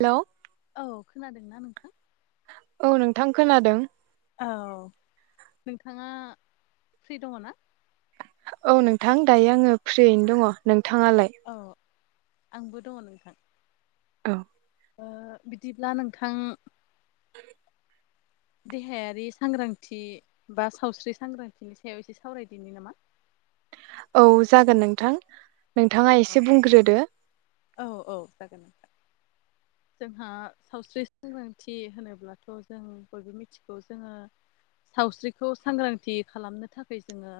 Hello औ खोनादों। होनना नोंथां। औ नोंथां खोनादों औ नोंथाङा फ्रि दङ ना? औ नोंथां दायो आङो फ्रियैनो दङ नों थाङालाय? औ आंबो दङ नोंथां औ ओ बिदिब्ला नोंथां [inaudible] देहायारि सांग्रांथि बा सावस्रि सांग्रांथिनि सायाव इसे सावरायदिनि नामा? औ जागोन नोंथां। नोंथाङा औ एसे बुंग्रोदो औ औ जागोन जोंहा सावस्रि सांग्रांथि होनोब्लाथ' जों बयबो मिथिगौ जोङो सावस्रिखौ सांग्रांथि खालामनो थाखाय जोङो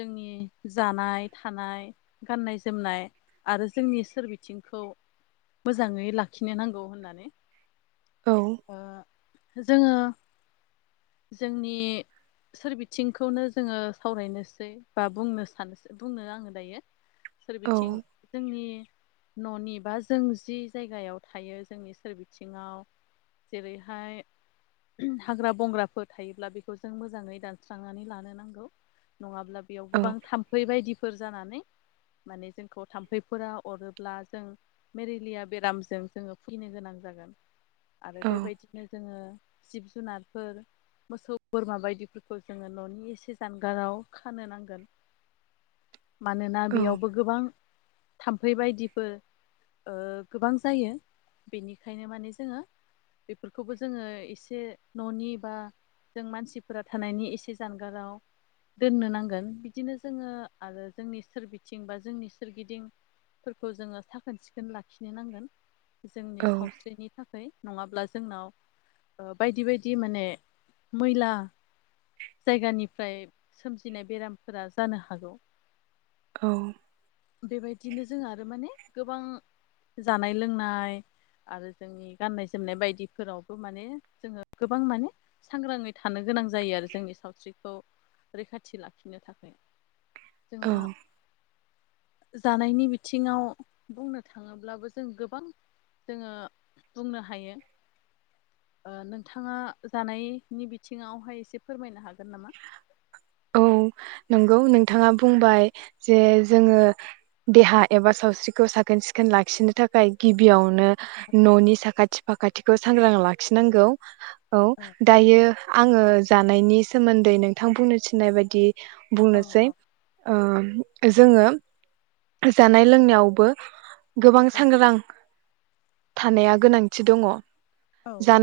जोंनि जानाय, थानाय, गाननाय जोमनाय आरो जोंनि सोरबि बिथिंखौ मोजाङै लाखिनो नांगौ होननानै औ ओ जोङो जोंनि सोरबिथिंखौनो जोङो सावरायनोसै बा बुंनो सान बुंनो आङो दायो औ सोरबिथिं जोंनि न'नि बा जों जि जायगायाव थायो जोंनि सोरबिथिङाव जेरैहाय हाग्रा बंग्राफोर थायोब्ला बेखौ जों मोजाङै दानस्रांनानै लानो नांगौ। नङाब्ला बेयाव औ गोबां थाम्फै बायदिफोर जानानै माने जोंखौ थाम्फैफोरा अरोब्ला जों मेरेलिया बेरामजों जोङो फैनो गोनां जागोन। आरो औ बेबायदिनो जोङो जिब जुनारफोर मोसौ बोरमा बायदिफोरखौ जोङो न'नि एसे जानगाराव खानो नांगोन। मानोना बेयावबो गोबां थाम्फै बायदिफोर ओ गोबां जायो बेनिखायनो माने जोङो बेफोरखौबो जोङो एसे न'नि बा जों मानसिफोरा थानायनि एसे जानगाराव दोननो नांगोन बिदिनो जोङो आरो जोंनि सोरबिथिं बा जोंनि सोरगिदिं फोरखौ जोङो साखोन सिखोन लाखिनो नांगोन। जोंनि औ सावस्रिनि थाख फाय नङाब्ला जोंनाव ओ बायदि बायदि माने मैला जायगानिफ्राय सोमजिनाय बेरामफोरा जानो हागौ। औ बेबायदिनो जोंहा आरो माने गोबां जानाय लोंनाय आरो जोंनि गाननाय जोमनाय बायदिफोरावबो माने जोङो गोबां माने सांग्राङै थानो गोनां जायो आरो जोंनि सावस्रिखौ रैखाथि लाखिनो थाखाय औ जोङा जानायनि बिथिङाव बुंनो थाङोब्लाबो जों गोबां जोङो बुंनो हायो ओ नोंथाङा जानायनि बिथिङावहाय इसे फोरमायनो हाग औ नों नंगौ नोंथाङा बुंबाय जे जोङो देहा एबा सावस्रिखौ साखोन सिखोन लाखिनो थाखाय गिबियावनो न'नि साखाथि फाखाथिखौ सांग्रां लाखिनांगौ। औ दायो आङो जानायनि सोमोन्दै नोंथां बुंनो थिनाय बायदि औ बुंनोसै औ ओ जोङो जानाय लोंनायावबो गोबां सांग्रां। थानाया गोनांथि दङ।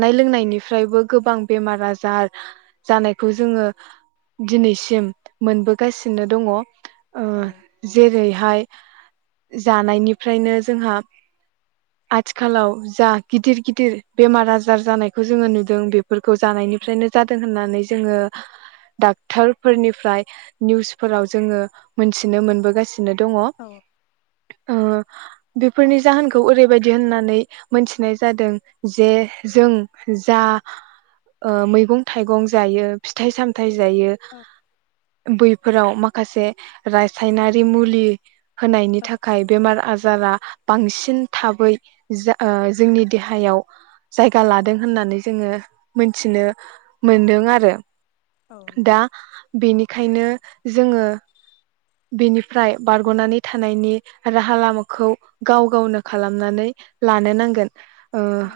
औ लोंनायनिफ्रायबो गोबां बेमार आजार जानाय खौ जोङो दिनैसिम मोनबोगासिनो दङ। ओ औ जेरैहाय जानायनिफ्रायनो जोंहा आथिखालाव जा गिदिर गिदिर बेमार आजार जानायखौ जोङो नुदों बेफोरखौ जानायनिफ्रायनो जादों होननानै। जोङो डक्टरफोरनिफ्राय निउसफोराव जोङो मोनथिनो मोनबोगासिनो दङ। ओ औ बेफोरनि जाहोनखौ ओरैबायदि होननानै मोनथिनाय जादों जे जों जा ओ मैगं थाइगं जायो फिथाइ सामथाइ फथाय जायो औ बै फोराव माखासे रासायनारि मुलि होनायनि औ थाखाय औ बेमार आजारा बांसिन थाबै जा जोंनि देहायाव जायगा लादों होननानै जोङो मोनथिनो औ मोनदों। औ आरो दा नंगौ बेनिखायनो जोङो बिनिफ्राय बारग'नानै थानायनि राहा लामाखौ गाव गावनो खालामनानै लानो नांगोन। ओ औ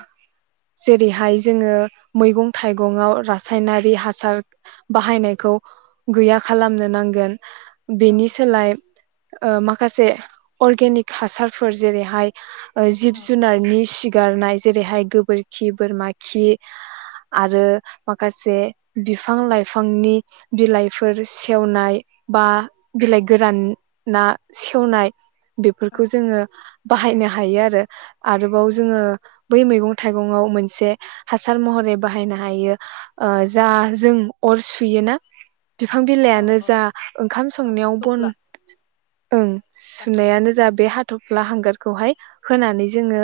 जेरैहाय जोङो मैगं थाइगं आव रासायनारि हासार बाहायनायखौ गैया खालामनो नांगोन। औ बेनि सोलाय माखासे अरगेनिक हासारफोर जेरैहाय जिब औ जुनारनि सिगारनाय जेरैहाय गोबोरखि बोरमा खि आरो माखासे बिफां लाइफांनि बिलाइफोर सेवनाय बा बिलाइ गोरान ना। सेवनाय औ बेफोरखौ जोङो बाहायनो ह हायो आरो आरोबाव औ जोङो बै मैगं थाइगं आव मोनसे हासार महरै बाहायनो हायो ओ जा जों अर सुयोना बिफां बिलाइआनो औ जा ओंखाम औ हाथ'फ्ला बन ओं बा हांगार सुनायानो जा बे हाथफ्ला हांगारखौ हाय होनानै जोङो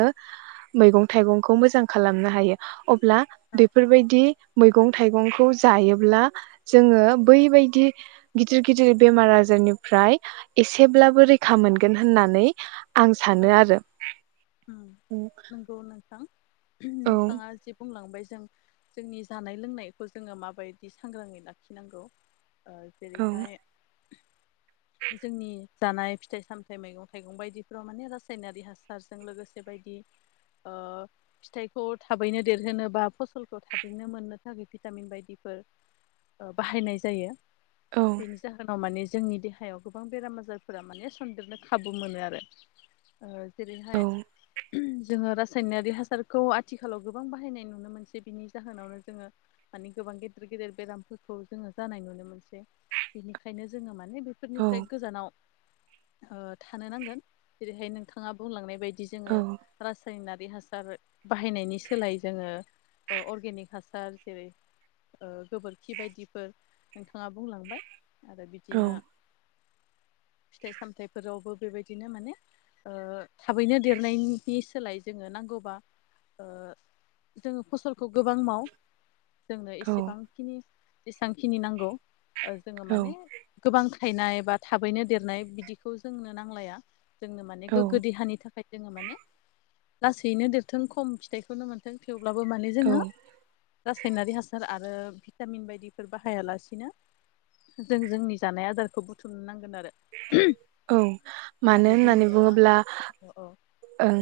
मैगं थाइगंखौ मोजां खालामनो हायो अब्ला औ बेफोरबायदि मैगं थाइगंखौ जायोब्ला जोङो बैबायदि गिदिर गिदिर बेमार आजारनिफ्राय एसेब्लाबो रैखा मोनगोन आं सानो औ आरो हा औ नोंथाङा जि बुंलांबाय जों जोंनि जानाय लोंनायखौ जोङो माबायदि सांग्राङै लाखिनांगौ ओ औ जेरैहाय जोंनि जानाय फिथाइ सामथायाइ मैगं थाइगं बायदि बेव माने रासायनारि हासारजों लोगोसे बायदि ओ फिथाइखौ थाबैनो देरहोनो बा फसलखौ थाबैनो मोननो थाखाय ओ भिटामिन बायदिफोर बाहायनाय जायो औ बेनि जाहोनाव माने जोंनि देहायाव गोबां बेराम आजारफोरा माने सन्देरनो खाबु मोनो आरो औ जेरैहाय जोङो रासायनारि हासारखौ आथिखालाव गोबां बाहायनाय नुनो मोनसै बिनि जाहोनावनो जोङो माने गोबां गेदेर गेदेर बेरामफोरखौ जोङो जानाय नुनो मोनसै बिनिखायनो जोङो माने औ बेफोरनिफ्राय गोजानाव थानो नांगोन। जेरैहाय नोंथाङा बुंलांनाय बायदि बिदि औ जोङो रासायनारि बे हासार बाहायनायनि सोलाय जोङो अर्गेनिक हासार जेरै गोबोरखि बायदिफोर नोंथाङा बुंलांबाय आरो औ बिदिनो फिथाइ सामथायाइफोरावबो बेबायदिनो माने थाबैनो देरनायनि सोलाय जोङो नांगौबा जोङो फसलखौ गोबां मावो जोंनो एसेबांखिनि बेसेबांखिनि नांगौ जोङो औ माने गोबां फथायनाय एबा थाबैनो देरनाय बिदिखौ जोंनो नांलाया। जोंनो माने औ गोग्गो देहानि थाखाय जोङो माने लासैनो देरथों खम फिथाइखौनो मोन्थों थेव अब्लाबो माने औ जोङो रासायनारि हासार आरो भिटामिन बायदिफोर बाहाया लासिनो जों जोंनि जानाय आजारखौ बुथुमनो नांगौ औ आरो मानो जोङो होननानै बुङोब्ला औ ओं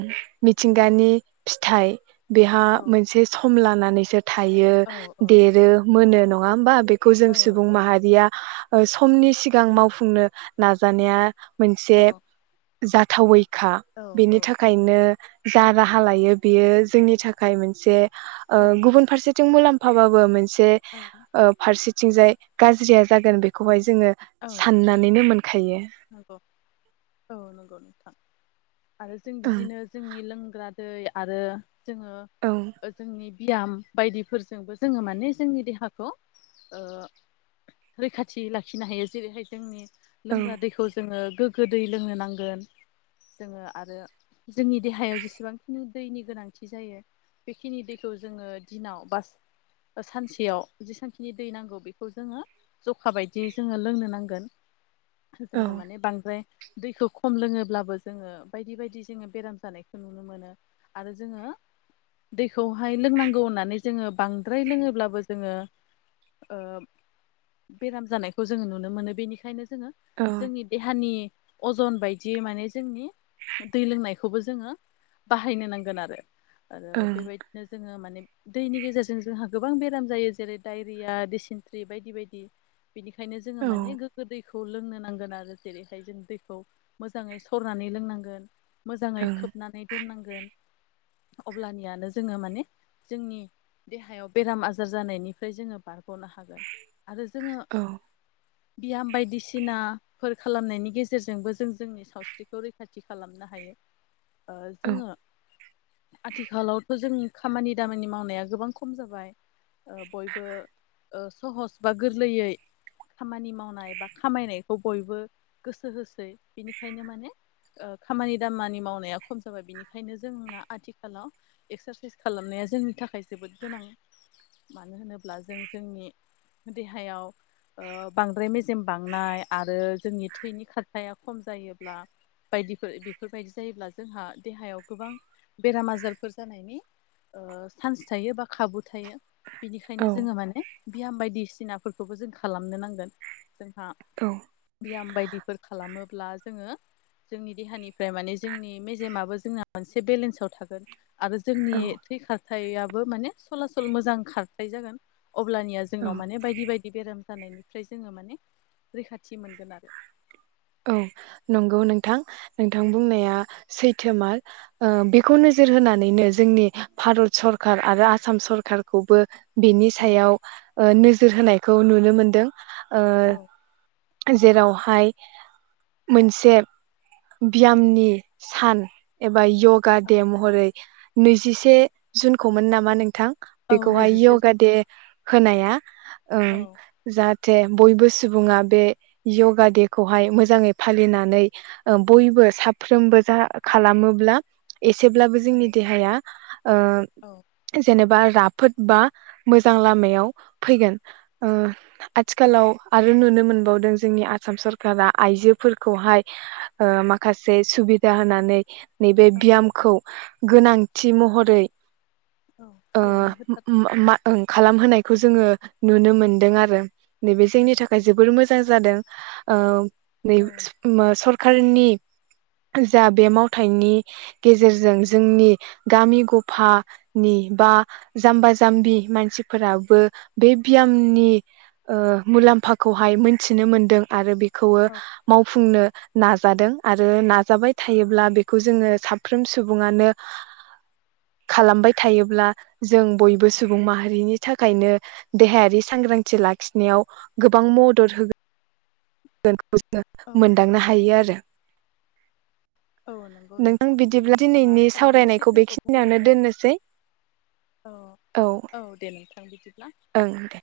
मिथिंगानि फिथाइ बेहा औ मोनसे सम लाना निसो थायो औ औ देरो मोनो न' नङा होमबा बे खौ जों औ सुबुं माहारिया ओ समनि सिगां मावफुंनो नाजानाया मोनसे औ जाथावैखा औ औ बिनि थाखायनो जा राहा लायो बेयो जोंनि थाखाय मोनसे ओ ओं गुबुन फारसे थिं मुलाम्फाबाबो मोनसे ओं ओ फारसे थिंजाय गाज्रिया जागोन बेखौहाय जोङो औ साननानैनो मोन नंगौ औ नंगौ नोंथां आरो जों ओं बिदिनो जोंनि लोंग्रा दै आरो जोङो औ जोंनि बियाम बायदिफोरजोंबो जोङो माने जोंनि देहाखौ ओ रैखाथि लाखिनो हायो जेरैहाय जोंनि औ लोंग्रा दैखौ जोङो गोग्गो दै लोंनो नांगोन जोङो आरो जोंनि देहायाव जेसेबांखिनि दैनि गोनांथि जायो बेखिनि दैखौ जोङो दिनाव बा सानसेयाव जेसेबांखिनि दै नांगौ बेखौ जोङो जखा बायदियै जोङो लोंनो नांगोन। औ जोङो माने बांद्राय दैखौ खम लोङोब्लाबो जोङो बायदि बायदि जोङो बेराम जानायखौ नुनो मोनो आरो जोङो दैखौहाय लोंनांगौ होननानै जोङो बांद्राय लोङोब्लाबो जोङो ओ बेराम जानायखौ जोङो नुनो मोनो बेनिखायनो जोङो औ जोंनि देहानि अजन बायदि माने जोंनि दै लोंनायखौबो जोङो बाहायनो नांगोन आरो आरो ओं बेबायदिनो जोङो माने दैनि गेजेरजों जोंहा गोबां बेराम जायो जेरै डायरिया डिसिनट्रि बायदि बायदि बिनिखायनो जोङो औ माने गोगो दै खौ लोंनो नांगौ। गोन आरो जेरैहाय जों दैखौ मोजाङै सरनानै लोंनांगोन। मोजाङै ओं खोबनानै दोननांगौ। अब्लानियानो जोङो माने जोंनि देहायाव बेराम आजार जानायनिफ्राय जोङो बारग'गोन। गनो हागोन आरो जोङो औ बियाम बायदिसिना। फोर खालामनायनि गेजेरजोंबो जों जोंनि सावस्रिखौ रैखाथि खालामनो हायो। औ जोंङो। आथिखालावथ' जों खामानि दामानि मावनाया गोबां खम जाबाय। बयबो। सहस बा गोरलैयै खामानि मावनाय बा खामायनाय। खौ बयबो गोसो होसै बिनिखायनो माने खामानि दामानि मावनाया खम जाबाय बिनिखायनो जोंना आथिखालाव एक्सारसाइस खालामनाया जोंनि थाखाय जोबोद गोनां मानो होनोब्ला जों जोंनि देहायाव बांद्राय मेजेम बांनाय। आरो जोंनि थैनि खारथाया खम जायोब्ला बायदिफोर बेफोरबायदि जायोब्ला जोंहा देहायाव गोबां बेराम आजारफोर जानायनि चान्स थायो बा खाबु थायो। बिनिखायनो जोंङो औ माने। बियाम बायदिसिनाफोरखौबो जों खालामनो नांगोन। हा। बयाम बायदिफोर खालामोब्ला जोंङो जोंनि देहानिफ्राय माने जोंनि मेजेमाबो जोंना मोनसे बेलेन्साव थागोन। आरो जोंनि औ थै खार। हाथायाबो माने सरसल मोजां खारथाय जागोन। अब्लानिया औ जोंनाव माने बायदि बायदि। बेराम जानायनिफ्राय जोंङो माने रैखाथि। थि मोनगोन आरो। औ नंगौ नोंथां नोंथां बुंनाया सैथोमार बेखौ नोजोर होनानैनो जोंनि भारत सरखार आरो आसाम सरखारखौबो। बेनि औ सायाव नोजोर होनाय। खौ नुनो मोनदों। ओ औ। जेरावहाय। मोनसे बियामनि सान एबा। य'गा औ दे औ महरै। नैजि से जुनखौमोन नामा नोंथां। औ बेखौहाय नैजिसे यगा जन दे होनाया। औ ओं जाहाथे। बयबो सुबुङा बे यगा दे। खौहाय मोजांङै फालिनानै। औ बयबो साफ्रोमबो। जा खालामोब्ला। एसेब्लाबो औ जोंनि देहाया ओ औ जेनेबा राफोद बा मोजां लामायाव फैगोन ओ आथिखालाव नंगौ आरो नुनो मोनो बावदों जोंनि आसाम सरकारा सरखारा आइजोफोरखौहाय ओ माखासे सुबिदा होनानै नैबे औ बियामखौ गोनांथि महरै औ ओ खालाम होथार मा ओ खालामहोनायखौ जोङो नुनो मोनदों आरो। नैबे औ जोंनि थाखाय जोबोर मो जां जादों। ओ नै औ स ओ सर खारनि जा बे मावथायनि गेजेरजों जोंनि गामि गफानि बा जाम्बा जाम्बि मानसिफोराबो बे बियामनि ओ मुलाम्फाखौहाय मोनथिनो मोनदों। आरो बे खौवो औ मावफुंनो नाजादों आरो नाजाबाय थायोब्ला बेखौ जोङो साफ्रोम सुबुङानो खालामबाय थायोब्ला जों बयबो सुबुं माहारिनि थाखायनो देहायारि सांग्रांथि लाखिनायाव गोबां मदद होगो न खौ औ जोङो औ मोनदांनो हायो आरो। औ नंगौ नोंथां बिदिब्ला नोंथाङा दिनैनि थारैनो सावरायनायखौ सैथोखौ बेखिनियावनो बुंलांबाय। दोननोसै औ औ दे नोंथां बिदिब्ला ओं दे।